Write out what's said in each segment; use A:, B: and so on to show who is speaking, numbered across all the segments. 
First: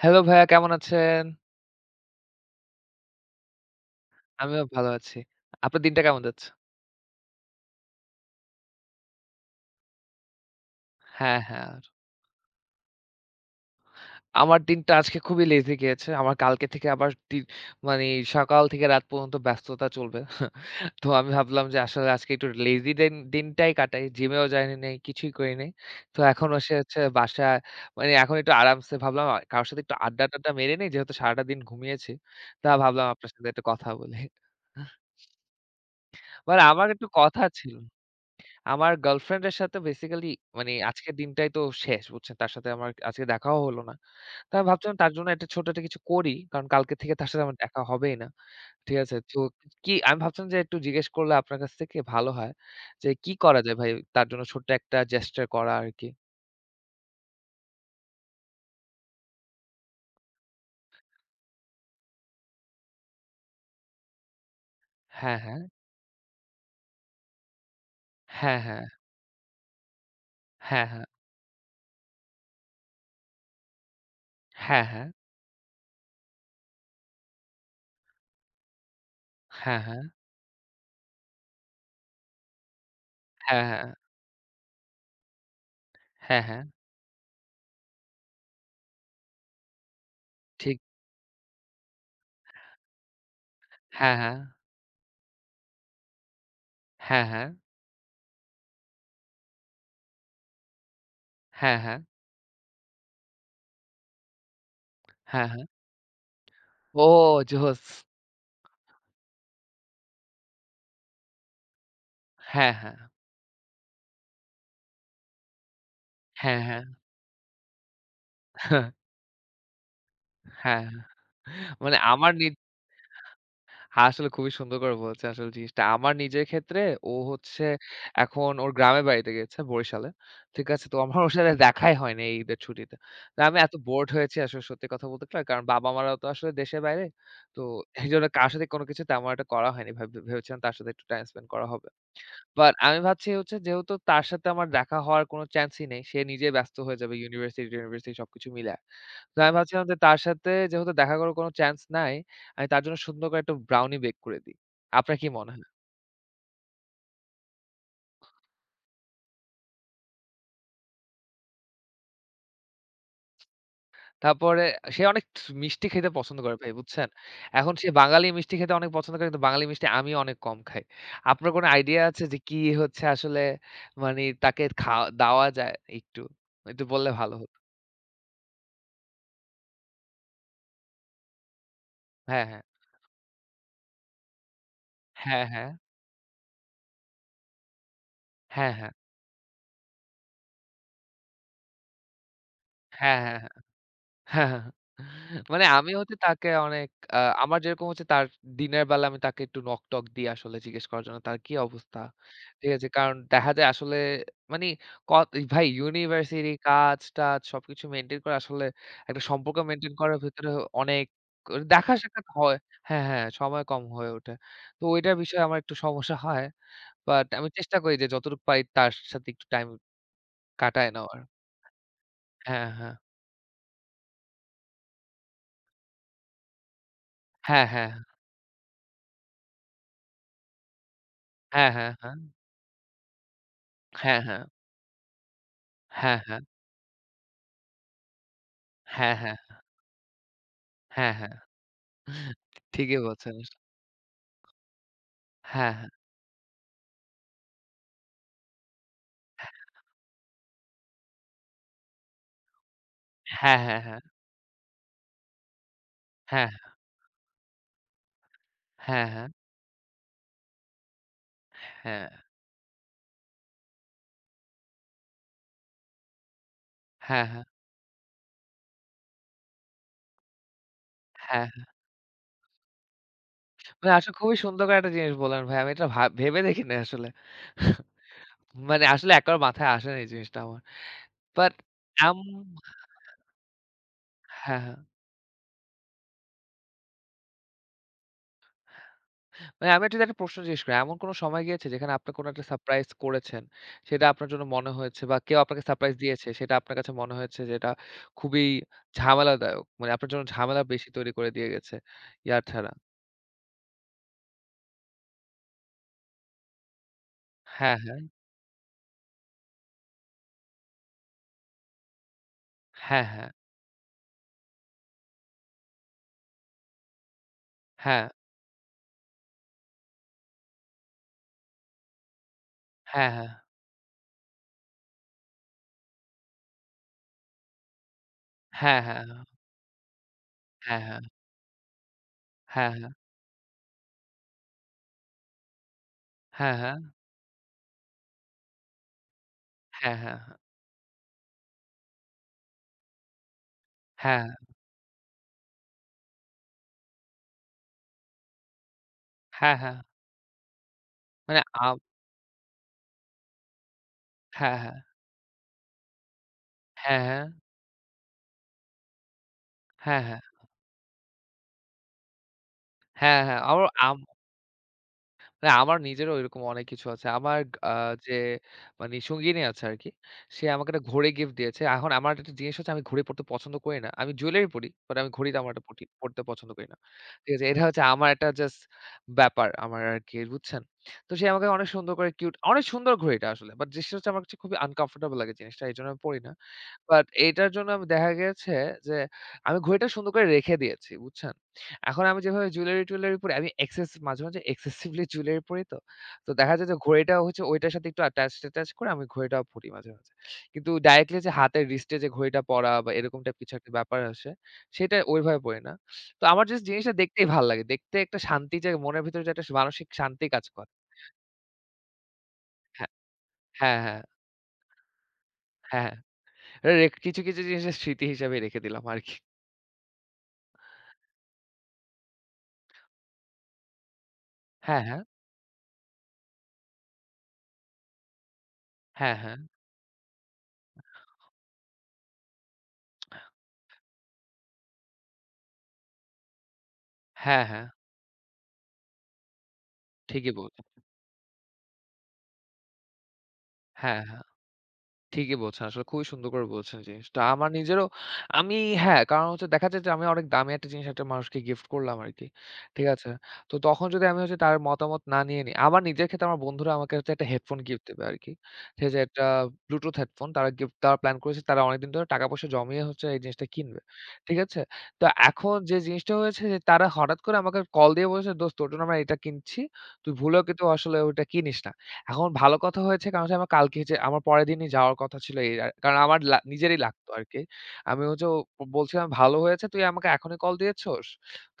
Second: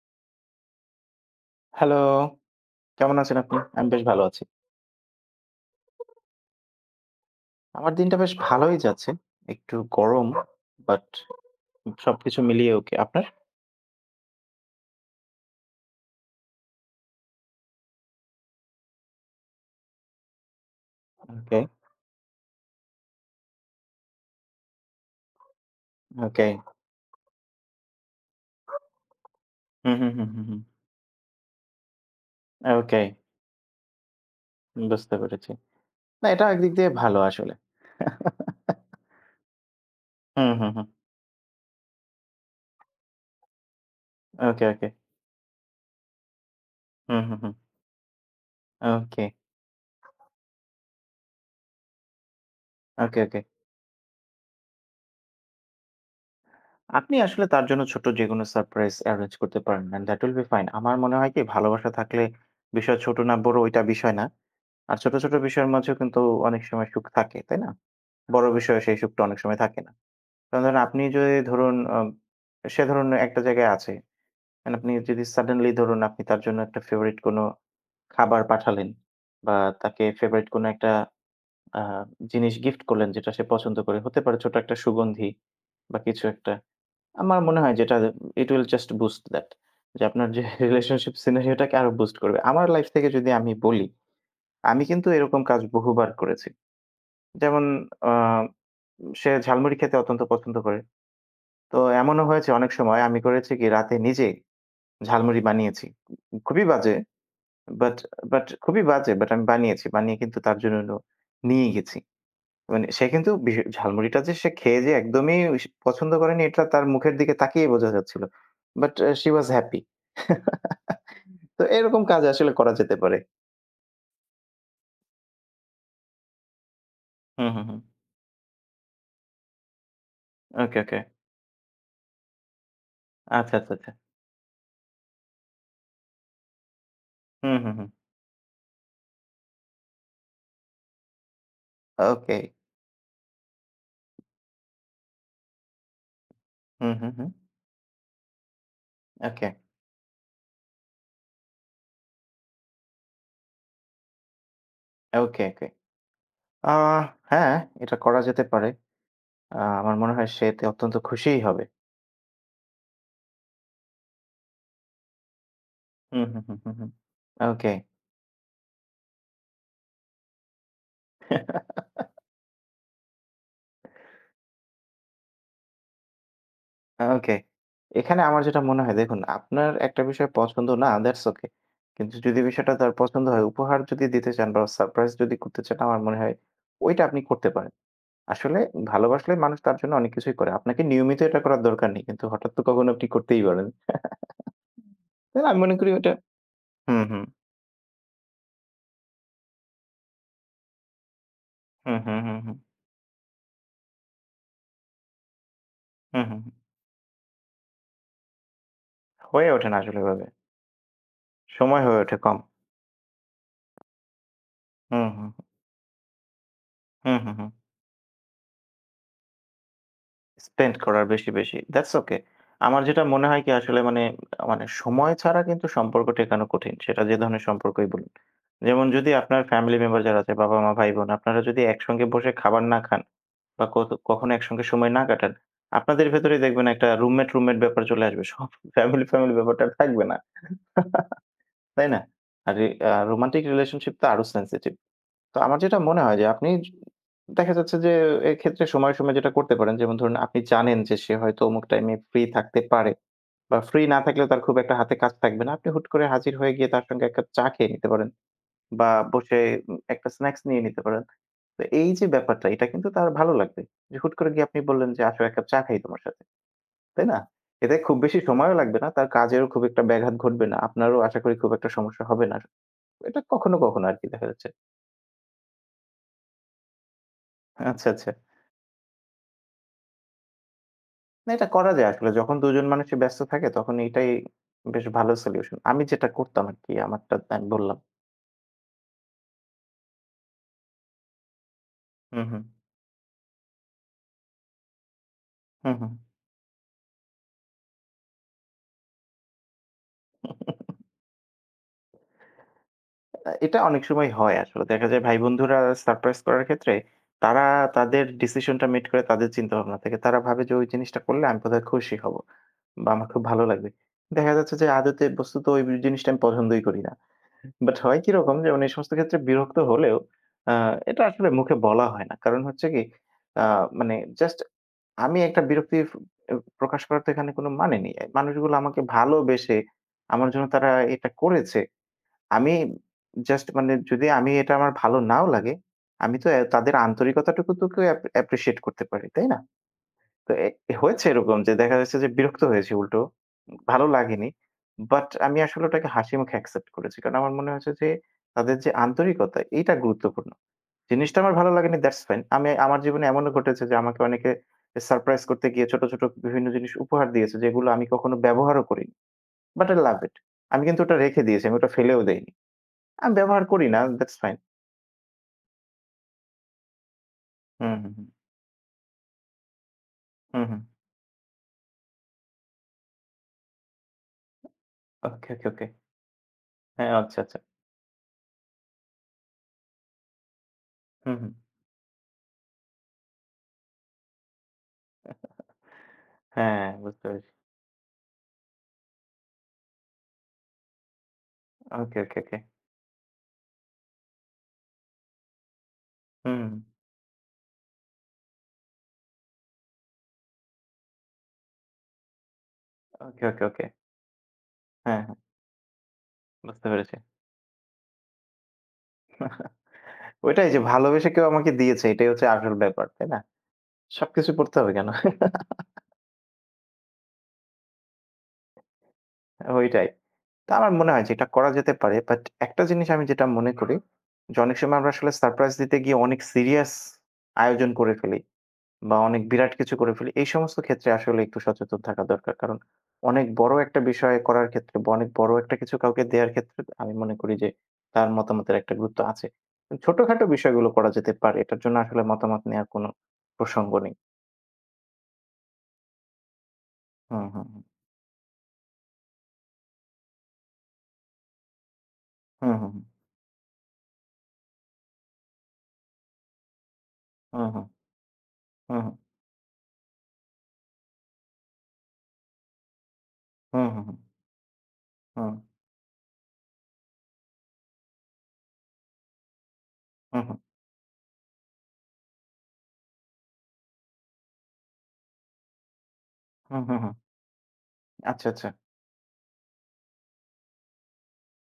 A: Hello ভাইয়া কেমন আছেন?
B: হ্যালো, কেমন আছেন আপনি? আমি বেশ ভালো আছি।
A: আমিও ভালো আছি। আপনার দিনটা কেমন যাচ্ছে?
B: আমার দিনটা বেশ ভালোই যাচ্ছে। একটু গরম, বাট
A: হ্যাঁ, হ্যাঁ।
B: সবকিছু মিলিয়ে ওকে। আপনার?
A: আমার দিনটা আজকে খুবই লেজি গিয়েছে। আমার কালকে থেকে আবার দি মানে সকাল থেকে রাত পর্যন্ত ব্যস্ততা চলবে। তো আমি
B: ওকে,
A: ভাবলাম যে আসলে আজকে একটু লেজি দিন দিনটাই কাটাই। জিমেও যাইনি নাই, কিছুই করি নাই। তো
B: ওকে।
A: এখন এসে হচ্ছে বাসায় মানে এখন একটু আরামসে ভাবলাম কারো সাথে
B: হুম,
A: একটু
B: হুম, হুম, হুম,
A: আড্ডা-টাড্ডা
B: হুম।
A: মেরে নেই যেহেতু সারাটা দিন ঘুমিয়েছি। তা
B: ওকে,
A: ভাবলাম আপনার সাথে একটু কথা বলি।
B: বুঝতে পেরেছি। না, এটা
A: মানে
B: একদিক
A: আমার
B: দিয়ে
A: একটু
B: ভালো
A: কথা
B: আসলে।
A: ছিল। আমার গার্লফ্রেন্ডের সাথে বেসিক্যালি
B: হুম, হুম,
A: মানে
B: হুম।
A: আজকের দিনটাই তো শেষ বুঝছেন? তার সাথে আমার আজকে দেখাও হলো না। তো
B: ওকে,
A: আমি
B: ওকে।
A: ভাবছিলাম তার জন্য একটা ছোট একটা কিছু করি। কারণ কালকে থেকে
B: হুম,
A: তার
B: হুম,
A: সাথে
B: হুম।
A: আমার দেখা হবেই না। ঠিক আছে?
B: ওকে,
A: তো কি আমি ভাবছিলাম যে একটু জিজ্ঞেস করলে আপনার কাছ থেকে ভালো হয় যে
B: ওকে,
A: কি
B: ওকে।
A: করা যায় ভাই তার জন্য ছোট্ট একটা জেস্চার করা আরকি।
B: আপনি আসলে তার জন্য ছোট্ট যেকোনো সারপ্রাইজ এরেঞ্জ করতে পারেন and that will be fine. আমার মনে হয় কি ভালোবাসা থাকলে বিষয় ছোট না বড় ওইটা বিষয় না। আর ছোট, ছোট
A: হ্যাঁ, হ্যাঁ।
B: বিষয়ের মাঝেও কিন্তু অনেক সময় সুখ থাকে, তাই না? বড়
A: হ্যাঁ,
B: বিষয়
A: হ্যাঁ।
B: সেই সুখটা অনেক সময় থাকে না। কারণ ধরেন
A: হ্যাঁ,
B: আপনি
A: হ্যাঁ।
B: যদি ধরুন সে ধরুন একটা জায়গায় আছে। মানে
A: হ্যাঁ,
B: আপনি
A: হ্যাঁ।
B: যদি সাডেনলি ধরুন আপনি তার জন্য একটা ফেভারিট কোনো খাবার পাঠালেন বা
A: হ্যাঁ, হ্যাঁ।
B: তাকে ফেভারিট কোনো একটা আ জিনিস গিফট করলেন যেটা সে
A: হ্যাঁ,
B: পছন্দ
A: হ্যাঁ।
B: করে। হতে পারে ছোট একটা সুগন্ধি বা কিছু
A: হ্যাঁ,
B: একটা।
A: হ্যাঁ।
B: আমার মনে হয় যেটা it will just boost that যে আপনার যে
A: ঠিক।
B: রিলেশনশিপ সিনারিওটাকে আরো বুস্ট করবে। আমার লাইফ থেকে যদি আমি বলি,
A: হ্যাঁ, হ্যাঁ।
B: আমি কিন্তু এরকম কাজ বহুবার করেছি।
A: হ্যাঁ, হ্যাঁ।
B: যেমন আ সে ঝালমুড়ি খেতে অত্যন্ত পছন্দ করে। তো
A: হ্যাঁ, হ্যাঁ।
B: এমনও হয়েছে অনেক সময় আমি করেছি কি রাতে নিজেই ঝালমুড়ি
A: হ্যাঁ, হ্যাঁ।
B: বানিয়েছি। খুবই বাজে
A: ও জোস!
B: বাট বাট খুবই বাজে বাট আমি বানিয়েছি। বানিয়ে কিন্তু তার জন্য হলো নিয়ে গেছি।
A: হ্যাঁ,
B: মানে
A: হ্যাঁ।
B: সে কিন্তু বিশ ঝালমুড়িটা যে সে খেয়ে যে একদমই পছন্দ করেনি এটা
A: হ্যাঁ,
B: তার মুখের দিকে তাকিয়েই বোঝা যাচ্ছিল।
A: হ্যাঁ।
B: But she was happy.
A: হ্যাঁ,
B: তো
A: হ্যাঁ। মানে
B: এরকম কাজ
A: আমার নি
B: আসলে করা যেতে পারে।
A: হ্যাঁ, আসলে খুবই সুন্দর করে বলেছেন আসলে জিনিসটা। আমার নিজের ক্ষেত্রে ও
B: হুম, হুম,
A: হচ্ছে
B: হুম।
A: এখন ওর গ্রামের বাড়িতে গেছে বরিশালে। ঠিক
B: ওকে,
A: আছে? তো
B: ওকে।
A: আমার ওর সাথে দেখাই হয়নি এই ঈদের ছুটিতে। তো
B: আচ্ছা,
A: আমি
B: আচ্ছা,
A: এত
B: আচ্ছা।
A: বোরড হয়েছি আসলে সত্যি কথা বলতে গেলে। কারণ বাবা-মারাও তো আসলে দেশের বাইরে।
B: হুম,
A: তো
B: হুম, হুম।
A: এইজন্য কার সাথে কোনো কিছু তেমন একটা করা হয়নি। ভেবেছিলাম তার সাথে একটু টাইম স্পেন্ড করা হবে।
B: ওকে।
A: বাট আমি ভাবছি হচ্ছে যেহেতু তার সাথে আমার দেখা হওয়ার কোনো চান্সই নেই। সে নিজেই ব্যস্ত
B: হুম,
A: হয়ে
B: হুম,
A: যাবে
B: হুম।
A: ইউনিভার্সিটি-টিউনিভার্সিটি সবকিছু মিলায়া। তো
B: ওকে,
A: আমি ভাবছিলাম যে তার সাথে যেহেতু দেখা করার কোনো চান্স নাই, আমি তার জন্য সুন্দর করে একটা ব্রাউনি বেক করে দিই। আপনার কি
B: ওকে,
A: মনে হয়?
B: ওকে। আ হ্যাঁ, এটা করা যেতে পারে। আমার মনে হয় সে এতে অত্যন্ত খুশিই হবে।
A: তারপরে সে অনেক মিষ্টি খেতে
B: হুম,
A: পছন্দ
B: হুম,
A: করে
B: হুম,
A: ভাই,
B: হুম, হুম।
A: বুঝছেন?
B: ওকে।
A: এখন সে বাঙালি মিষ্টি খেতে অনেক পছন্দ করে কিন্তু বাঙালি মিষ্টি আমি অনেক কম খাই। আপনার কোনো আইডিয়া আছে যে কি হচ্ছে আসলে মানে তাকে খাওয়া দেওয়া যায় একটু? একটু বললে
B: ওকে।
A: ভালো হতো।
B: এখানে আমার যেটা মনে হয় দেখুন, আপনার একটা বিষয় পছন্দ না, দ্যাটস ওকে। কিন্তু যদি
A: হ্যাঁ, হ্যাঁ।
B: বিষয়টা তার পছন্দ হয়, উপহার যদি দিতে চান বা সারপ্রাইজ যদি
A: হ্যাঁ,
B: করতে
A: হ্যাঁ।
B: চান, আমার মনে হয় ওইটা আপনি করতে পারেন। আসলে
A: হ্যাঁ, হ্যাঁ।
B: ভালোবাসলে মানুষ তার জন্য অনেক কিছুই করে। আপনাকে নিয়মিত এটা করার দরকার নেই। কিন্তু হঠাৎ তো কখনো আপনি
A: হ্যাঁ, হ্যাঁ।
B: করতেই পারেন।
A: হ্যাঁ, হ্যাঁ,
B: তাই
A: হ্যাঁ।
B: না? আমি
A: মানে
B: মনে করি
A: আমি
B: ওটা
A: হচ্ছে তাকে অনেক
B: হুম,
A: আ
B: হুম।
A: আমার যেরকম হচ্ছে তার দিনের বেলা আমি তাকে একটু নক-টক দিই আসলে জিজ্ঞেস করার জন্য তার কি
B: হুম,
A: অবস্থা।
B: হুম, হুম, হুম।
A: ঠিক আছে? কারণ দেখা যায় আসলে মানি ক ভাই
B: হুম, হুম,
A: ইউনিভার্সিটি
B: হুম।
A: কাজ-টাজ সবকিছু মেইনটেইন করা আসলে একটা
B: হয়ে
A: সম্পর্ক
B: ওঠে না
A: মেইনটেইন
B: আসলে
A: করার
B: ওভাবে।
A: ভেতরে অনেক
B: সময়
A: দেখা
B: হয়ে ওঠে
A: সাক্ষাৎ
B: কম।
A: হয়। হ্যাঁ, হ্যাঁ, সময় কম হয়ে ওঠে। তো
B: হুম,
A: ওইটার
B: হুম,
A: বিষয়ে আমার একটু সমস্যা হয়।
B: হুম,
A: বাট
B: হুম,
A: আমি
B: হুম।
A: চেষ্টা করি যে যতটুকু পারি তার সাথে একটু টাইম
B: স্পেন্ড
A: কাটায়
B: করার
A: নেওয়ার।
B: বেশি, বেশি। That's okay.
A: হ্যাঁ,
B: আমার
A: হ্যাঁ।
B: যেটা মনে হয় কি আসলে মানে, মানে সময় ছাড়া কিন্তু সম্পর্ক টেকানো কঠিন। সেটা যে ধরনের
A: হ্যাঁ,
B: সম্পর্কই
A: হ্যাঁ।
B: বলুন। যেমন যদি আপনার ফ্যামিলি মেম্বার যারা আছে বাবা-মা, ভাই-বোন আপনারা যদি
A: হ্যাঁ, হ্যাঁ,
B: একসঙ্গে
A: হ্যাঁ।
B: বসে খাবার না খান বা কত
A: হ্যাঁ,
B: কখনো
A: হ্যাঁ।
B: একসঙ্গে সময় না কাটান, আপনাদের
A: হ্যাঁ,
B: ভেতরেই
A: হ্যাঁ।
B: দেখবেন একটা রুমমেট, রুমমেট ব্যাপার চলে আসবে। সব ফ্যামিলি,
A: হ্যাঁ,
B: ফ্যামিলি
A: হ্যাঁ।
B: ব্যাপারটা আর থাকবে না।
A: হ্যাঁ, হ্যাঁ।
B: তাই না? আর এ আ
A: ঠিকই বলছেন।
B: রোমান্টিক রিলেশনশিপ তো আরো সেনসিটিভ। তো আমার
A: হ্যাঁ,
B: যেটা
A: হ্যাঁ।
B: মনে হয় যে আপনি দেখা যাচ্ছে যে এক্ষেত্রে সময়ে, সময়ে যেটা করতে পারেন যেমন ধরুন আপনি জানেন যে সে হয়তো অমুক টাইমে ফ্রি থাকতে পারে বা
A: হ্যাঁ, হ্যাঁ,
B: ফ্রি না
A: হ্যাঁ।
B: থাকলেও তার খুব একটা হাতে কাজ থাকবে না। আপনি হুট করে হাজির
A: হ্যাঁ,
B: হয়ে গিয়ে তার সঙ্গে ১ কাপ চা খেয়ে নিতে পারেন বা
A: হ্যাঁ, হ্যাঁ।
B: বসে একটা স্ন্যাকস নিয়ে নিতে পারেন। তো এই যে
A: হ্যাঁ,
B: ব্যাপারটা এটা কিন্তু তার ভালো লাগবে। যে হুট করে গিয়ে আপনি বললেন যে, "আসো ১ কাপ চা খাই তোমার সাথে।" তাই না?
A: হ্যাঁ, হ্যাঁ, হ্যাঁ।
B: এতে খুব বেশি সময়ও লাগবে না। তার কাজেরও খুব একটা ব্যাঘাত ঘটবে না। আপনারও আশা করি
A: হ্যাঁ।
B: খুব একটা সমস্যা হবে না। এটা কখনো, কখনো
A: মানে
B: আরকি
A: আসলে
B: দেখা
A: খুবই
B: যাচ্ছে।
A: সুন্দর করে একটা জিনিস বললেন ভাই। আমি এটা ভেবে দেখিনি আসলে।
B: আচ্ছা, আচ্ছা।
A: মানে আসলে একবার মাথায় আসেনি এই জিনিসটা আমার।
B: না, এটা
A: বাট
B: করা যায় আসলে।
A: আম
B: যখন ২ জন মানুষই ব্যস্ত থাকে তখন এটাই
A: হ্যাঁ, হ্যাঁ।
B: বেশ ভালো সলিউশন। আমি যেটা করতাম আরকি আমারটা আমি বললাম।
A: মানে আমি যদি একটা প্রশ্ন জিজ্ঞেস করি, এমন কোন সময় গিয়েছে যেখানে আপনি
B: হুম,
A: কোন
B: হুম।
A: একটা সারপ্রাইজ করেছেন, সেটা আপনার জন্য মনে হয়েছে বা কেউ আপনাকে
B: হুম, হুম।
A: সারপ্রাইজ দিয়েছে, সেটা আপনার কাছে মনে হয়েছে যে এটা খুবই ঝামেলাদায়ক। মানে আপনার জন্য ঝামেলা বেশি তৈরি করে দিয়ে গেছে, ইয়ার ছাড়া।
B: এটা অনেক সময় হয় আসলে। দেখা যায় ভাই-বন্ধুরা সারপ্রাইজ করার ক্ষেত্রে তারা
A: হ্যাঁ, হ্যাঁ।
B: তাদের ডিসিশনটা মেড করে তাদের চিন্তাভাবনা থেকে। তারা ভাবে যে ওই জিনিসটা করলে আমি বোধহয় খুশি হব বা
A: হ্যাঁ,
B: আমার খুব
A: হ্যাঁ।
B: ভালো লাগবে। দেখা যাচ্ছে যে আদতে বস্তুত ওই জিনিসটা আমি পছন্দই করি না। বাট হয়
A: হ্যাঁ,
B: কিরকম যেমন এই সমস্ত ক্ষেত্রে বিরক্ত হলেও আ এটা আসলে মুখে বলা হয় না। কারণ হচ্ছে কি
A: হ্যাঁ, হ্যাঁ।
B: আ মানে জাস্ট আমি একটা বিরক্তি প্রকাশ করার তো এখানে কোনো মানে নেই। মানুষগুলো আমাকে
A: হ্যাঁ, হ্যাঁ,
B: ভালোবেসে আমার জন্য তারা
A: হ্যাঁ,
B: এটা করেছে। আমি
A: হ্যাঁ,
B: জাস্ট মানে যদি আমি এটা আমার ভালো নাও লাগে, আমি তো
A: হ্যাঁ, হ্যাঁ, হ্যাঁ,
B: তাদের
A: হ্যাঁ,
B: আন্তরিকতাটুকু তো কেউ অ্যাপ্রিশিয়েট করতে পারি, তাই না?
A: হ্যাঁ, হ্যাঁ,
B: তো এ এ হয়েছে এরকম যে দেখা যাচ্ছে যে বিরক্ত হয়েছি উল্টো। ভালো
A: হ্যাঁ,
B: লাগেনি। বাট আমি আসলে ওটাকে হাসিমুখে অ্যাকসেপ্ট করেছি। কারণ আমার মনে হয়েছে যে তাদের যে আন্তরিকতা
A: হ্যাঁ,
B: এইটা
A: হ্যাঁ।
B: গুরুত্বপূর্ণ। জিনিসটা আমার
A: মানে
B: ভালো
A: আম
B: লাগেনি দ্যাটস ফাইন। আমি আমার জীবনে এমনও ঘটেছে যে আমাকে অনেকে
A: হ্যাঁ, হ্যাঁ।
B: সারপ্রাইজ করতে গিয়ে ছোট, ছোট বিভিন্ন জিনিস
A: হ্যাঁ,
B: উপহার
A: হ্যাঁ।
B: দিয়েছে যেগুলো আমি কখনো ব্যবহারও করিনি। বাট আই লাভ
A: হ্যাঁ,
B: ইট।
A: হ্যাঁ।
B: আমি কিন্তু ওটা রেখে দিয়েছি। আমি ওটা ফেলেও দেইনি।
A: হ্যাঁ, হ্যাঁ।
B: ব্যবহার করি
A: আমার
B: না।
A: Um
B: that's fine.
A: না, আমার নিজেরও এরকম অনেক কিছু আছে। আমার আ
B: হুম, হুম, হুম।
A: যে মানে সঙ্গিনী আছে আরকি।
B: হুম,
A: সে
B: হুম।
A: আমাকে একটা ঘড়ি গিফট দিয়েছে। এখন আমার একটা জিনিস হচ্ছে আমি ঘড়ি পরতে পছন্দ করি না। আমি জুয়েলারি পরি। বাট আমি ঘড়ি
B: ওকে, ওকে,
A: তেমন
B: ওকে।
A: একটা পরতে পছন্দ করি না।
B: হ্যাঁ, আচ্ছা,
A: ঠিক
B: আচ্ছা।
A: আছে? এটা হচ্ছে আমার একটা জাস্ট ব্যাপার আমার আরকি, বুঝছেন? তো
B: হুম,
A: সে
B: হুম।
A: আমাকে অনেক সুন্দর করে কিউট অনেক সুন্দর ঘড়িটা আসলে। বাট জিনিসটা হচ্ছে আমার কাছে খুবই আনকমফোর্টেবল লাগে জিনিসটা। এজন্য আমি পড়ি না।
B: হ্যাঁ, বুঝতে
A: বাট
B: পেরেছি।
A: এইটার জন্য আমি দেখা গেছে যে আমি ঘড়িটা সুন্দর করে রেখে দিয়েছি, বুঝছেন?
B: ওকে,
A: এখন
B: ওকে,
A: আমি
B: ওকে।
A: যেভাবে জুয়েলারি-টুয়েলারি পরি, আমি মাঝে, মাঝে এক্সেসিভলি জুয়েলারি পরি তো। তো
B: হুম, হুম।
A: দেখা যায় যে ঘড়িটা হচ্ছে ওইটার সাথে একটু ট্যাচ করে আমি ঘড়িটাও পরি মাঝে, মাঝে। কিন্তু ডাইরেক্টলি যে হাতের রিস্টে যে ঘড়িটা পরা বা এরকম
B: ওকে,
A: টাইপ
B: ওকে,
A: কিছু
B: ওকে।
A: একটা ব্যাপার আসে, সেটা
B: হ্যাঁ, হ্যাঁ।
A: ওইভাবে পড়ি না। তো আমার জাস্ট
B: বুঝতে
A: জিনিসটা
B: পেরেছি।
A: দেখতেই ভাল লাগে। দেখতে একটা শান্তি যে মনের ভিতরে যে একটা মানসিক শান্তি কাজ
B: ওইটাই যে
A: করে।
B: ভালোবেসে কেউ আমাকে দিয়েছে এটাই হচ্ছে আসল ব্যাপার,
A: হ্যাঁ,
B: তাই না?
A: হ্যাঁ, হ্যাঁ,
B: সবকিছু করতে হবে কেন?
A: হ্যাঁ, হ্যাঁ। রে কিছু, কিছু জিনিসের স্মৃতি হিসেবে রেখে দিলাম আরকি।
B: ওইটাই। তো আমার মনে হয় যে এটা করা যেতে পারে। বাট একটা জিনিস আমি যেটা মনে করি যে অনেক সময়
A: হ্যাঁ,
B: আমরা
A: হ্যাঁ।
B: আসলে সারপ্রাইজ দিতে গিয়ে অনেক সিরিয়াস আয়োজন করে ফেলি। বা
A: হ্যাঁ,
B: অনেক
A: হ্যাঁ।
B: বিরাট কিছু করে ফেলি। এই সমস্ত ক্ষেত্রে আসলে একটু সচেতন থাকা দরকার। কারণ অনেক বড় একটা বিষয় করার ক্ষেত্রে বা অনেক বড় একটা কিছু কাউকে দেয়ার ক্ষেত্রে আমি মনে করি
A: হ্যাঁ,
B: যে
A: হ্যাঁ,
B: তার মতামতের একটা গুরুত্ব আছে। কিন্তু ছোটখাটো
A: ঠিকই বল
B: বিষয়গুলো করা যেতে পারে। এটার জন্য আসলে মতামত নেওয়ার কোনো প্রসঙ্গ নেই।
A: হ্যাঁ, হ্যাঁ, ঠিকই বলছেন। আসলে খুবই সুন্দর করে বলছেন জিনিসটা।
B: হুম, হুম,
A: আমার
B: হুম।
A: নিজেরও আমি হ্যাঁ, কারণ হচ্ছে দেখা যায় যে আমি অনেক দামি একটা জিনিস একটা মানুষকে গিফট করলাম আরকি।
B: হুম, হুম,
A: ঠিক আছে? তো তখন যদি আমি হচ্ছে তার মতামত না নিয়ে নিই, আমার নিজের ক্ষেত্রে আমার বন্ধুরা আমাকে হচ্ছে একটা হেডফোন
B: হুম।
A: গিফট দেবে আরকি। ঠিক
B: হুম,
A: আছে? একটা ব্লুটুথ হেডফোন তারা গিফট দেওয়ার প্ল্যান করেছে। তারা অনেকদিন ধরে টাকা-পয়সা জমিয়ে হচ্ছে এই জিনিসটা
B: হুম,
A: কিনবে।
B: হুম।
A: ঠিক আছে?
B: হুম,
A: তো
B: হুম,
A: এখন
B: হুম।
A: যে জিনিসটা হয়েছে যে তারা হঠাৎ করে আমাকে কল দিয়ে বলেছে, "দোস্ত তোর জন্য আমরা এটা কিনছি। তুই
B: হুম,
A: ভুলেও কিন্তু আসলে ওইটা কিনিস না।" এখন ভালো কথা হয়েছে কারণ হচ্ছে আমার কালকে যে আমার পরের দিনই যাওয়ার কথা ছিল এই আর কারণ আমার
B: হুম, হুম।
A: নিজেরই
B: হুম।
A: লাগতো আরকি। আমি
B: আচ্ছা,
A: হচ্ছে ও
B: আচ্ছা।
A: বলছিলাম, "ভালো হয়েছে তুই আমাকে এখনই কল দিয়েছোস?"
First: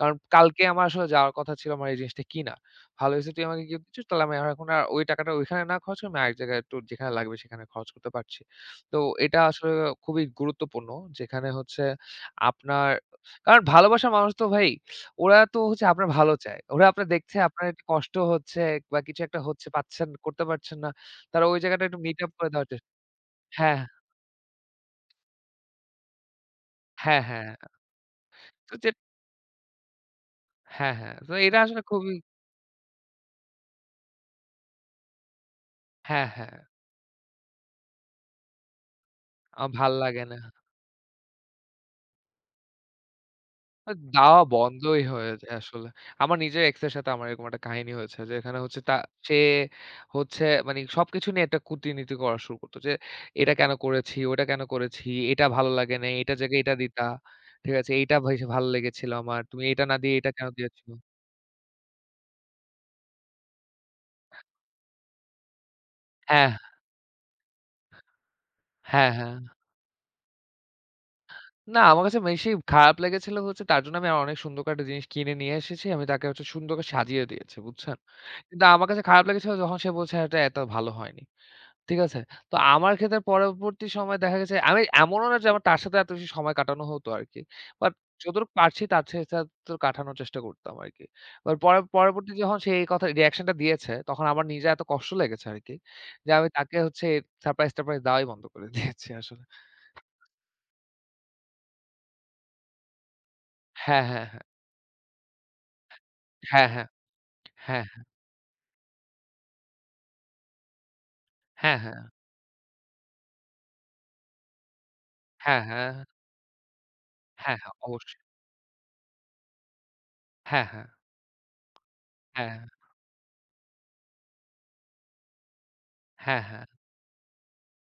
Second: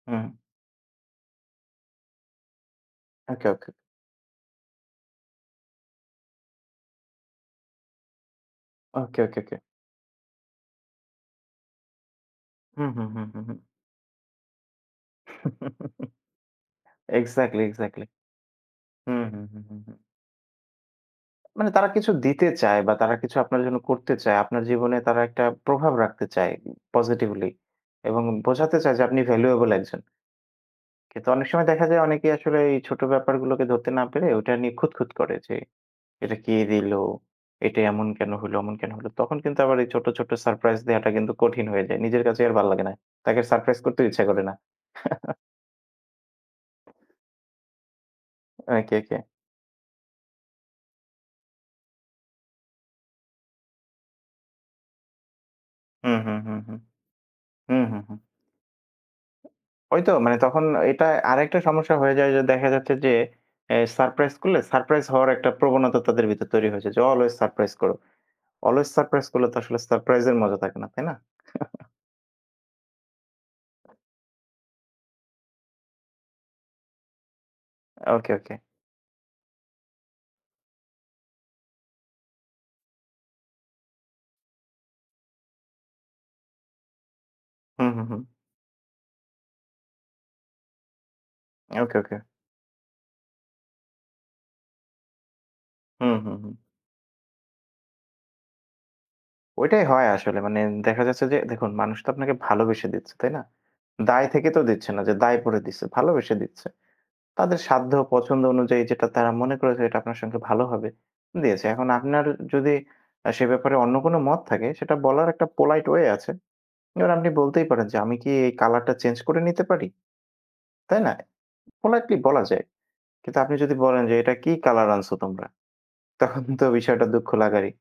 A: কারণ
B: হুম।
A: কালকে আমার আসলে যাওয়ার কথা ছিল আমার এই জিনিসটা কিনা। "ভালো হয়েছে তুই
B: ওকে,
A: আমাকে
B: ওকে।
A: গিফট দিচ্ছিস, তাহলে আমি আর এখন আর ওই টাকাটা ওইখানে না খরচ করে আমি আরেক জায়গায় একটু যেখানে লাগবে সেখানে খরচ করতে পারছি।" তো
B: ওকে, ওকে,
A: এটা
B: ওকে।
A: আসলে খুবই গুরুত্বপূর্ণ যেখানে হচ্ছে আপনার
B: হুম, হুম, হুম, হুম, হুম।
A: কারণ ভালোবাসার মানুষ তো ভাই ওরা তো হচ্ছে আপনার ভালো চায়। ওরা আপনার দেখছে
B: এক্সাক্টলি,
A: আপনার একটু
B: এক্সাক্টলি।
A: কষ্ট হচ্ছে বা কিছু
B: হুম,
A: একটা
B: হুম, হুম,
A: হচ্ছে
B: হুম, হুম।
A: পাচ্ছেন, করতে পারছেন না। তারা ওই
B: মানে
A: জায়গাটা
B: তারা
A: একটু
B: কিছু
A: মিট আপ
B: দিতে
A: করে দেওয়ার
B: চায়
A: চেষ্টা
B: বা তারা কিছু আপনার জন্য
A: হ্যাঁ,
B: করতে চায়। আপনার জীবনে তারা একটা প্রভাব রাখতে চায়
A: হ্যাঁ,
B: পজিটিভলি
A: হ্যাঁ। হ্যাঁ।
B: এবং
A: তো
B: বোঝাতে
A: যে
B: চায় যে আপনি ভ্যালুয়েবল একজন।
A: হ্যাঁ, হ্যাঁ।
B: কিন্তু
A: তো
B: অনেক
A: এটা
B: সময়
A: আসলে
B: দেখা যায়
A: খুবই
B: অনেকেই আসলে এই ছোট ব্যাপারগুলোকে ধরতে না পেরে ওটা নিয়ে খুঁতখুঁত করে যে,
A: হ্যাঁ,
B: "এটা
A: হ্যাঁ।
B: কে দিল? এটা এমন কেন হলো? অমন কেন হলো?" তখন কিন্তু
A: আমার
B: আবার এই
A: ভাল
B: ছোট,
A: লাগে
B: ছোট
A: না।
B: সারপ্রাইজ দেওয়াটা কিন্তু কঠিন হয়ে যায়। নিজের কাছেই আর ভাল লাগে না। তাকে সারপ্রাইজ করতেও ইচ্ছা
A: যাওয়া
B: করে না।
A: বন্ধই হয়ে যায় আসলে। আমার নিজের এক্স এর সাথে আমার এরকম একটা কাহিনী হয়েছে। যেখানে হচ্ছে তা
B: ওকে, ওকে।
A: সে হচ্ছে মানে সবকিছু নিয়ে একটা কূটনীতি করা শুরু করত। যে এটা কেন করেছি, ওটা কেন করেছি, এটা ভালো লাগে নাই,
B: হুম,
A: এটার
B: হুম, হুম,
A: জায়গায় এটা
B: হুম।
A: দিতা। ঠিক
B: হুম,
A: আছে?
B: হুম,
A: এইটা
B: হুম।
A: বেশ ভালো লেগেছিল আমার। তুমি এটা না
B: ওই তো
A: দিয়ে এটা
B: মানে
A: কেন
B: তখন
A: দিয়েছ?
B: এটা আরেকটা সমস্যা হয়ে যায় যে দেখা যাচ্ছে যে সারপ্রাইজ করলে সারপ্রাইজ হওয়ার একটা প্রবণতা তাদের ভিতর
A: হ্যাঁ,
B: তৈরি হয়েছে যে অলওয়েজ সারপ্রাইজ করো। অলওয়েজ
A: হ্যাঁ,
B: সারপ্রাইজ
A: হ্যাঁ।
B: করলে তো আসলে সারপ্রাইজ এর মজা থাকে না, তাই না?
A: না আমার কাছে বেশি খারাপ লেগেছিল হচ্ছে তার জন্য আমি অনেক সুন্দর করে একটা জিনিস কিনে নিয়ে এসেছি। আমি তাকে হচ্ছে সুন্দর করে সাজিয়ে দিয়েছি। বুঝছেন?
B: ওকে, ওকে।
A: কিন্তু আমার কাছে খারাপ লেগেছিল যখন সে বলছে এটা এত ভালো হয়নি। ঠিক আছে? তো আমার ক্ষেত্রে পরবর্তী সময়ে দেখা গেছে আমি এমনও না যে আমার তার সাথে এত বেশি সময় কাটানো হতো আরকি।
B: হুম,
A: বাট
B: হুম, হুম।
A: যতটুকু পারছি তার সাথে তো কাটানোর চেষ্টা করতাম আরকি। এবার পরে
B: ওকে, ওকে।
A: পরবর্তী যখন সে এই কথা রিঅ্যাকশন টা দিয়েছে তখন আমার নিজের এত কষ্ট লেগেছে আরকি।
B: হুম,
A: যে
B: হুম,
A: আমি
B: হুম।
A: তাকে হচ্ছে সারপ্রাইজ-টারপ্রাইজ দেওয়াই বন্ধ করে দিয়েছি আসলে।
B: ওইটাই হয় আসলে মানে দেখা যাচ্ছে যে দেখুন মানুষ তো আপনাকে ভালোবেসে দিচ্ছে, তাই না?
A: হ্যাঁ, হ্যাঁ,
B: দায় থেকে তো দিচ্ছে না যে দায় পড়ে দিচ্ছে, ভালোবেসে দিচ্ছে।
A: হ্যাঁ, হ্যাঁ,
B: তাদের
A: হ্যাঁ,
B: সাধ্য পছন্দ অনুযায়ী যেটা তারা মনে করেছে এটা আপনার সঙ্গে ভালো হবে, দিয়েছে।
A: হ্যাঁ,
B: এখন
A: হ্যাঁ,
B: আপনার যদি সে ব্যাপারে অন্য কোনো মত থাকে সেটা বলার একটা
A: হ্যাঁ,
B: পোলাইট
A: হ্যাঁ,
B: ওয়ে
A: হ্যাঁ,
B: আছে। এবার আপনি
A: হ্যাঁ,
B: বলতেই
A: হ্যাঁ,
B: পারেন যে, "আমি
A: অবশ্যই।
B: কি এই কালারটা চেঞ্জ করে নিতে পারি?"
A: হ্যাঁ, হ্যাঁ,
B: তাই না? পোলাইটলি বলা
A: হ্যাঁ,
B: যায়। কিন্তু আপনি যদি বলেন যে, "এটা কি কালার আনছো তোমরা?" তখন
A: হ্যাঁ, হ্যাঁ,
B: তো বিষয়টা দুঃখ লাগারই।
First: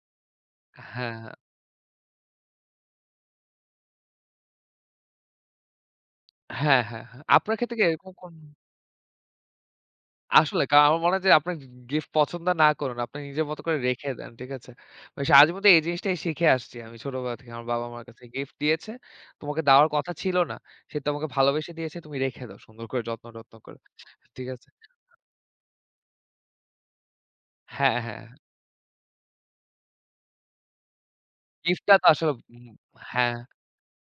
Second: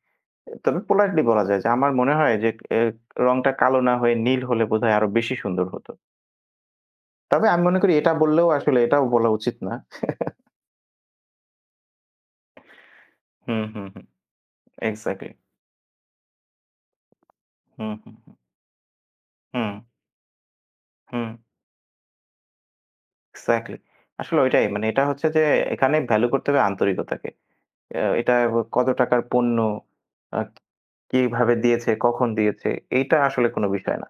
B: তবে
A: হ্যাঁ,
B: পোলাইটলি
A: হ্যাঁ,
B: বলা যায় যে, "আমার মনে হয় যে এ রংটা কালো না হয়ে নীল হলে বোধহয় আরো বেশি সুন্দর হতো।"
A: হ্যাঁ, হ্যাঁ, হ্যাঁ।
B: তবে
A: আপনার
B: আমি
A: ক্ষেত্রে
B: মনে
A: কি
B: করি এটা
A: এরকম কোন
B: বললেও আসলে এটাও বলা উচিত না।
A: আসলে আমার মনে হয় যে আপনি গিফট পছন্দ না করুন। আপনি নিজের
B: হুম,
A: মতো করে
B: হুম, হুম।
A: রেখে দেন। ঠিক আছে?
B: এক্সাক্টলি।
A: বেশ আজ পর্যন্ত এই জিনিসটাই শিখে আসছি আমি ছোটবেলা থেকে। আমার
B: হুম,
A: বাবা-মার
B: হুম,
A: কাছে
B: হুম।
A: গিফট দিয়েছে। তোমাকে
B: হুম।
A: দেওয়ার কথা ছিল না। সে তোমাকে
B: হুম,
A: ভালোবেসে দিয়েছে, তুমি রেখে দাও। সুন্দর করে যত্ন-টত্ন
B: এক্সাক্টলি।
A: করে।
B: আসলে
A: ঠিক
B: ওইটাই
A: আছে?
B: মানে এটা হচ্ছে যে এখানে ভ্যালু করতে হবে আন্তরিকতাকে।
A: হ্যাঁ, হ্যাঁ। হ্যাঁ,
B: এটা কত টাকার পণ্য, আ কিভাবে দিয়েছে,
A: গিফটটা তো
B: কখন
A: আসলে
B: দিয়েছে, এইটা
A: হ্যাঁ,
B: আসলে কোনো বিষয় না।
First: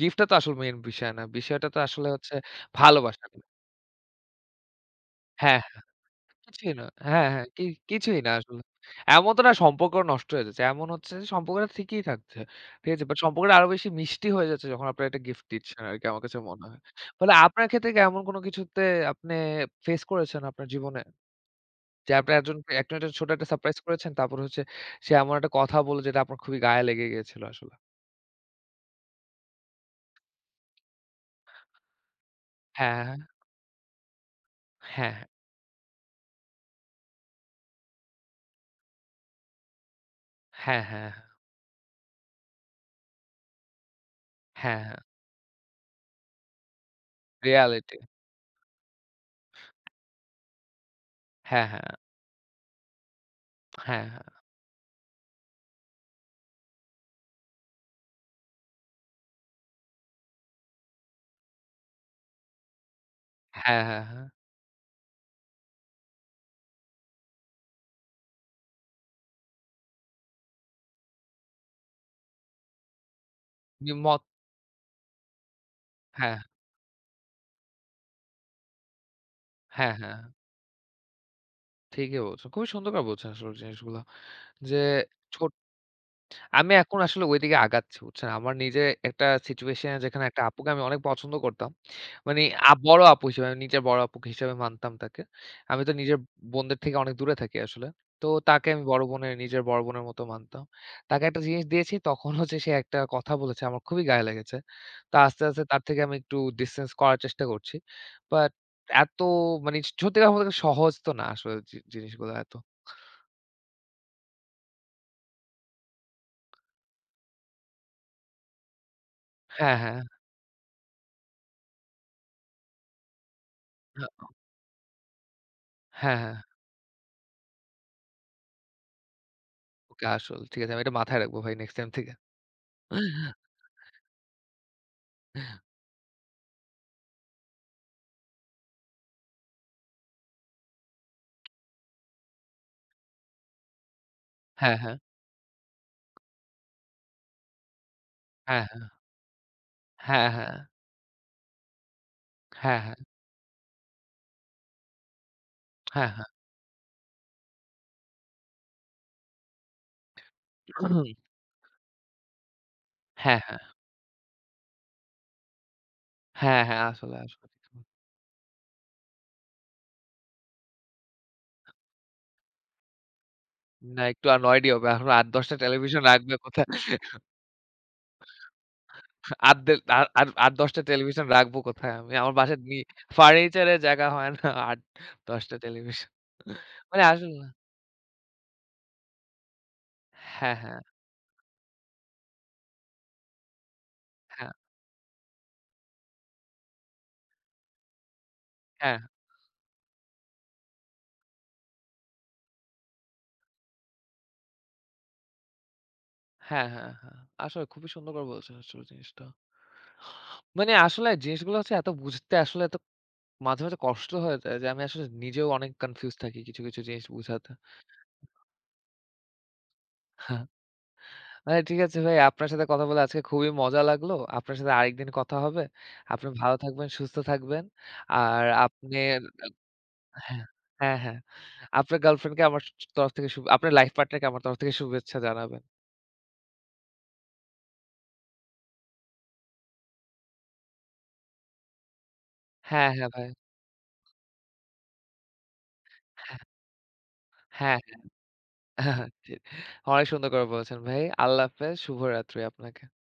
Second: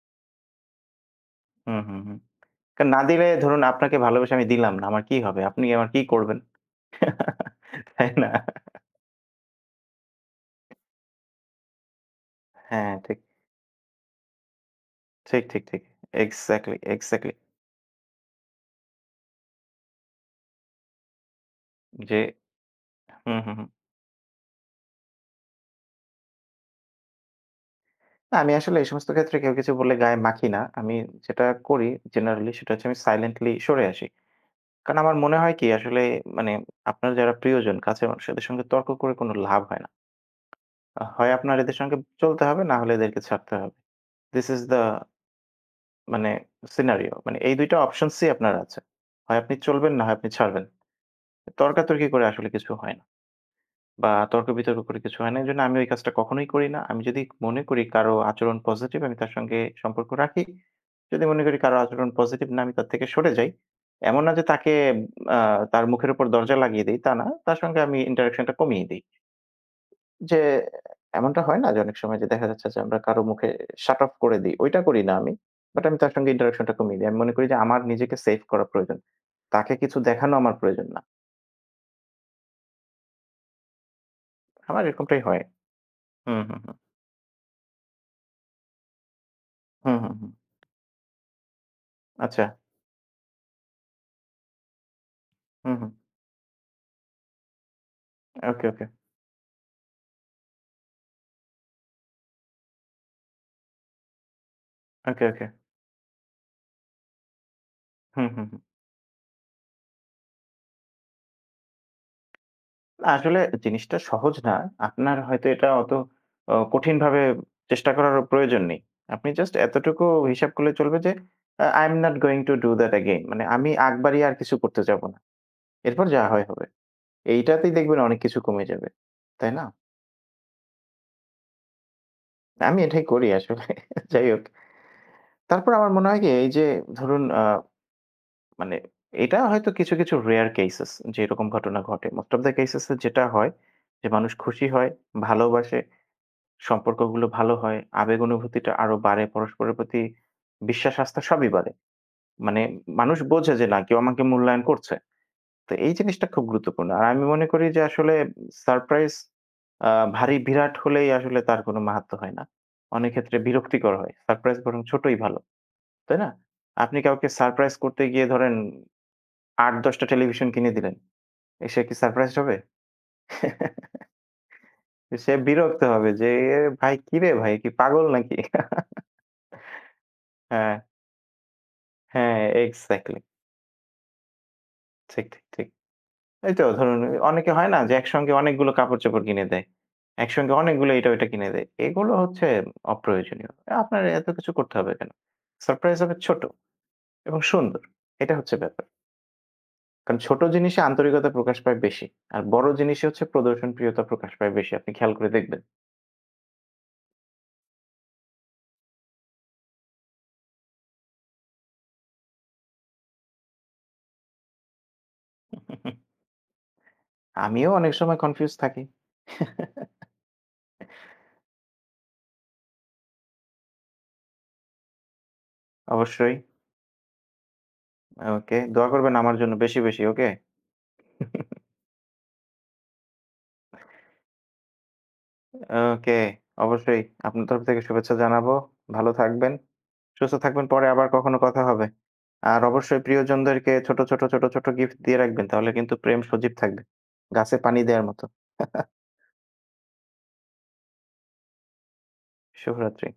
A: গিফটটা তো আসলে মেইন বিষয় না। বিষয়টা
B: হুম,
A: তো
B: হুম,
A: আসলে
B: হুম।
A: হচ্ছে
B: কারণ না
A: ভালোবাসা।
B: দিলে ধরুন আপনাকে ভালোবেসে আমি দিলাম না, আমার কি হবে?
A: হ্যাঁ।
B: আপনি আমার কি করবেন?
A: কিছুই না। হ্যাঁ, হ্যাঁ।
B: তাই
A: কিছুই
B: না?
A: না আসলে। এমন তো না সম্পর্ক নষ্ট হয়ে যাচ্ছে। এমন হচ্ছে যে সম্পর্কটা ঠিকই থাকছে। ঠিক
B: হ্যাঁ,
A: আছে?
B: ঠিক,
A: বাট সম্পর্কটা আরো বেশি মিষ্টি হয়ে যাচ্ছে যখন আপনারা একটা
B: ঠিক,
A: গিফট
B: ঠিক,
A: দিচ্ছেন
B: ঠিক।
A: আরকি আমার কাছে মনে
B: এক্সাক্টলি,
A: হয়। ফলে
B: এক্সাক্টলি।
A: আপনার ক্ষেত্রে কি এমন কোনো কিছুতে আপনি ফেস করেছেন আপনার জীবনে? যে
B: যে
A: আপনার একজন একজনকে ছোট
B: হুম,
A: একটা
B: হুম, হুম।
A: সারপ্রাইজ করেছেন। তারপর হচ্ছে সে এমন একটা কথা বলল যেটা আপনার খুবই গায়ে লেগে গিয়েছিল আসলে।
B: না আমি আসলে এই সমস্ত ক্ষেত্রে কেউ কিছু বললে গায়ে মাখি না। আমি যেটা করি জেনারেলি সেটা হচ্ছে আমি
A: হ্যাঁ,
B: সাইলেন্টলি সরে আসি। কারণ
A: হ্যাঁ,
B: আমার মনে হয় কি আসলে মানে আপনার যারা প্রিয়জন কাছের মানুষ এদের সঙ্গে তর্ক করে কোনো লাভ হয় না।
A: হ্যাঁ, হ্যাঁ,
B: হয় আপনার এদের সঙ্গে চলতে হবে না হলে এদেরকে ছাড়তে হবে। this is the
A: হ্যাঁ, হ্যাঁ,
B: মানে সিনারিও মানে এই ২ টা
A: রিয়ালিটি।
B: অপশনস ই আপনার আছে। হয় আপনি চলবেন না হয় আপনি ছাড়বেন।
A: হ্যাঁ, হ্যাঁ,
B: তর্কাতর্কি করে আসলে কিছু হয় না।
A: হ্যাঁ,
B: বা
A: হ্যাঁ,
B: তর্ক-বিতর্ক করে কিছু হয় না। এজন্য আমি ওই কাজটা কখনোই করি না। আমি যদি মনে করি কারো আচরণ পজিটিভ, আমি তার সঙ্গে সম্পর্ক রাখি। যদি মনে করি কারো আচরণ পজিটিভ না, আমি তার থেকে সরে যাই।
A: হ্যাঁ, হ্যাঁ,
B: এমন
A: হ্যাঁ।
B: না যে তাকে আ তার মুখের উপর দরজা লাগিয়ে দেই, তা না। তার সঙ্গে আমি ইন্টারেকশন টা কমিয়ে দেই। যে এমনটা হয় না যে অনেক সময় যে দেখা যাচ্ছে যে আমরা কারো মুখে শাট অফ
A: নিমত
B: করে দেই, ওইটা করি না আমি। বাট আমি তার সঙ্গে
A: হ্যাঁ,
B: ইন্টারেকশন টা কমিয়ে দেই। আমি মনে করি যে আমার নিজেকে সেভ করা প্রয়োজন। তাকে
A: হ্যাঁ,
B: কিছু
A: হ্যাঁ।
B: দেখানো
A: হ্যাঁ
B: আমার প্রয়োজন না।
A: ঠিকই বলছেন। খুবই সুন্দর করে বলছেন আসলে জিনিসগুলা। যে
B: আমার এরকমটাই হয়।
A: ছোট
B: হুম, হুম,
A: আমি
B: হুম।
A: এখন আসলে ওইদিকে আগাচ্ছি বুঝছেন? আমার নিজে একটা
B: হুম,
A: সিচুয়েশন
B: হুম,
A: যেখানে
B: হুম।
A: একটা আপুকে আমি অনেক পছন্দ করতাম। মানে
B: আচ্ছা।
A: বড় আপু হিসেবে আমি নিজের বড় আপু হিসেবে মানতাম তাকে।
B: হুম,
A: আমি
B: হুম।
A: তো নিজের বোনদের থেকে অনেক দূরে থাকি আসলে। তো
B: ওকে,
A: তাকে আমি
B: ওকে,
A: বড় বোনের নিজের বড় বোনের মতো মানতাম। তাকে একটা জিনিস দিয়েছি তখন হচ্ছে সে একটা কথা বলেছে আমার খুবই গায়ে লেগেছে। তো
B: ওকে,
A: আস্তে,
B: ওকে।
A: আস্তে তার থেকে আমি একটু ডিসট্যান্স করার চেষ্টা করছি।
B: হুম, হুম,
A: বাট
B: হুম।
A: এত মানে সত্যি কথা বলতে সহজ তো না আসলে জিনিসগুলো এত।
B: না আসলে জিনিসটা সহজ না। আপনার হয়তো এটা অত কঠিনভাবে চেষ্টা করারও প্রয়োজন নেই। আপনি জাস্ট
A: হ্যাঁ, হ্যাঁ।
B: এতটুকু হিসাব করলে চলবে যে I am not going to do that again. মানে আমি আগ বাড়িয়ে
A: হা
B: আর কিছু করতে যাব না। এরপর
A: হ্যাঁ,
B: যা
A: হ্যাঁ।
B: হয় হবে। এইটাতেই দেখবেন অনেক কিছু কমে যাবে। তাই না?
A: ওকে আসল। ঠিক আছে। আমি এটা মাথায় রাখবো ভাই নেক্সট টাইম থেকে।
B: আমি এটাই করি আসলে। যাই হোক। তারপর আমার মনে হয় কি এই যে ধরুন মানে এটা হয়তো কিছু, কিছু রেয়ার কেসেস যে এরকম ঘটনা ঘটে। মোস্ট অফ দ্যা কেসেস এ যেটা হয় যে মানুষ খুশি
A: হ্যাঁ,
B: হয়,
A: হ্যাঁ।
B: ভালোবাসে, সম্পর্কগুলো ভালো হয়, আবেগ
A: হ্যাঁ,
B: অনুভূতিটা
A: হ্যাঁ।
B: আরো বাড়ে, পরস্পরের প্রতি
A: হ্যাঁ, হ্যাঁ।
B: বিশ্বাস আস্থা সবই বাড়ে। মানে
A: হ্যাঁ, হ্যাঁ।
B: মানুষ বোঝে যে না কেউ আমাকে মূল্যায়ন করছে। তো এই
A: হ্যাঁ,
B: জিনিসটা
A: হ্যাঁ।
B: খুব গুরুত্বপূর্ণ। আর আমি মনে করি যে আসলে সারপ্রাইজ আ ভারী বিরাট হলেই আসলে তার কোনো মাহাত্ম্য হয় না। অনেক ক্ষেত্রে
A: হ্যাঁ, হ্যাঁ।
B: বিরক্তিকর হয়। সারপ্রাইজ বরং ছোটই ভালো। তাই না?
A: হ্যাঁ, হ্যাঁ,
B: আপনি
A: আসলে,
B: কাউকে
A: আসলে।
B: সারপ্রাইজ করতে গিয়ে ধরেন ৮-১০ টা টেলিভিশন কিনে দিলেন। এ সে কি সারপ্রাইজড হবে?
A: না একটু annoyed ই হবে। এখন
B: সে
A: ৮-১০ টা
B: বিরক্ত
A: টেলিভিশন
B: হবে যে,
A: রাখবে
B: "এ
A: কোথায়?
B: ভাই কিরে ভাই কি পাগল নাকি?"
A: আট দে আর আর ৮-১০
B: হ্যাঁ,
A: টা টেলিভিশন রাখবো কোথায় আমি? আমার
B: হ্যাঁ,
A: বাসায়
B: এক্সাক্টলি।
A: ফার্নিচারের জায়গা হয় না
B: ঠিক, ঠিক,
A: ৮-১০ টা
B: ঠিক।
A: টেলিভিশন।
B: এই তো ধরুন
A: মানে আসলে
B: অনেকে হয় না যে একসঙ্গে অনেকগুলো কাপড়-চোপড় কিনে দেয়। একসঙ্গে
A: হ্যাঁ, হ্যাঁ।
B: অনেকগুলো এটা ওইটা কিনে দেয়। এগুলো হচ্ছে অপ্রয়োজনীয়। আপনার এত কিছু
A: হ্যাঁ,
B: করতে হবে কেন? সারপ্রাইজ হবে ছোট এবং সুন্দর। এটা হচ্ছে ব্যাপার।
A: হ্যাঁ,
B: কারণ ছোট জিনিসে আন্তরিকতা প্রকাশ পায় বেশি। আর বড় জিনিসে হচ্ছে প্রদর্শনপ্রিয়তা প্রকাশ পায় বেশি। আপনি খেয়াল করে দেখবেন।
A: হ্যাঁ, হ্যাঁ, হ্যাঁ। আসলে খুবই সুন্দর করে বলেছেন আসলে জিনিসটা। মানে আসলে জিনিসগুলো হচ্ছে এত বুঝতে আসলে এত মাঝে, মাঝে কষ্ট হয়ে যায় যে আমি আসলে নিজেও অনেক কনফিউজ থাকি কিছু, কিছু জিনিস বুঝাতে।
B: আমিও অনেক সময় কনফিউজ থাকি।
A: মানে ঠিক আছে ভাই আপনার সাথে কথা বলে আজকে খুবই মজা লাগলো। আপনার সাথে আরেকদিন কথা হবে। আপনি
B: অবশ্যই।
A: ভালো থাকবেন, সুস্থ থাকবেন। আর
B: ওকে, দোয়া করবেন
A: আপনার
B: আমার জন্য বেশি, বেশি। ওকে?
A: হ্যাঁ, হ্যাঁ, হ্যাঁ। আপনার গার্লফ্রেন্ডকে আমার তরফ থেকে শুভ আপনার লাইফ পার্টনারকে আমার তরফ থেকে শুভেচ্ছা জানাবেন।
B: ওকে, অবশ্যই। আপনার তরফ থেকে শুভেচ্ছা জানাবো। ভালো থাকবেন, সুস্থ থাকবেন। পরে আবার কখনো কথা হবে। আর
A: হ্যাঁ,
B: অবশ্যই
A: হ্যাঁ ভাই।
B: প্রিয়জনদেরকে ছোট, ছোট, ছোট, ছোট গিফট দিয়ে রাখবেন। তাহলে কিন্তু প্রেম
A: হ্যাঁ,
B: সজীব থাকবে। গাছে পানি
A: হ্যাঁ,
B: দেয়ার মতো।
A: হ্যাঁ। ঠিক। অনেক সুন্দর করে বলেছেন ভাই। আল্লাহ হাফেজ। শুভরাত্রি আপনাকে।
B: শুভরাত্রি।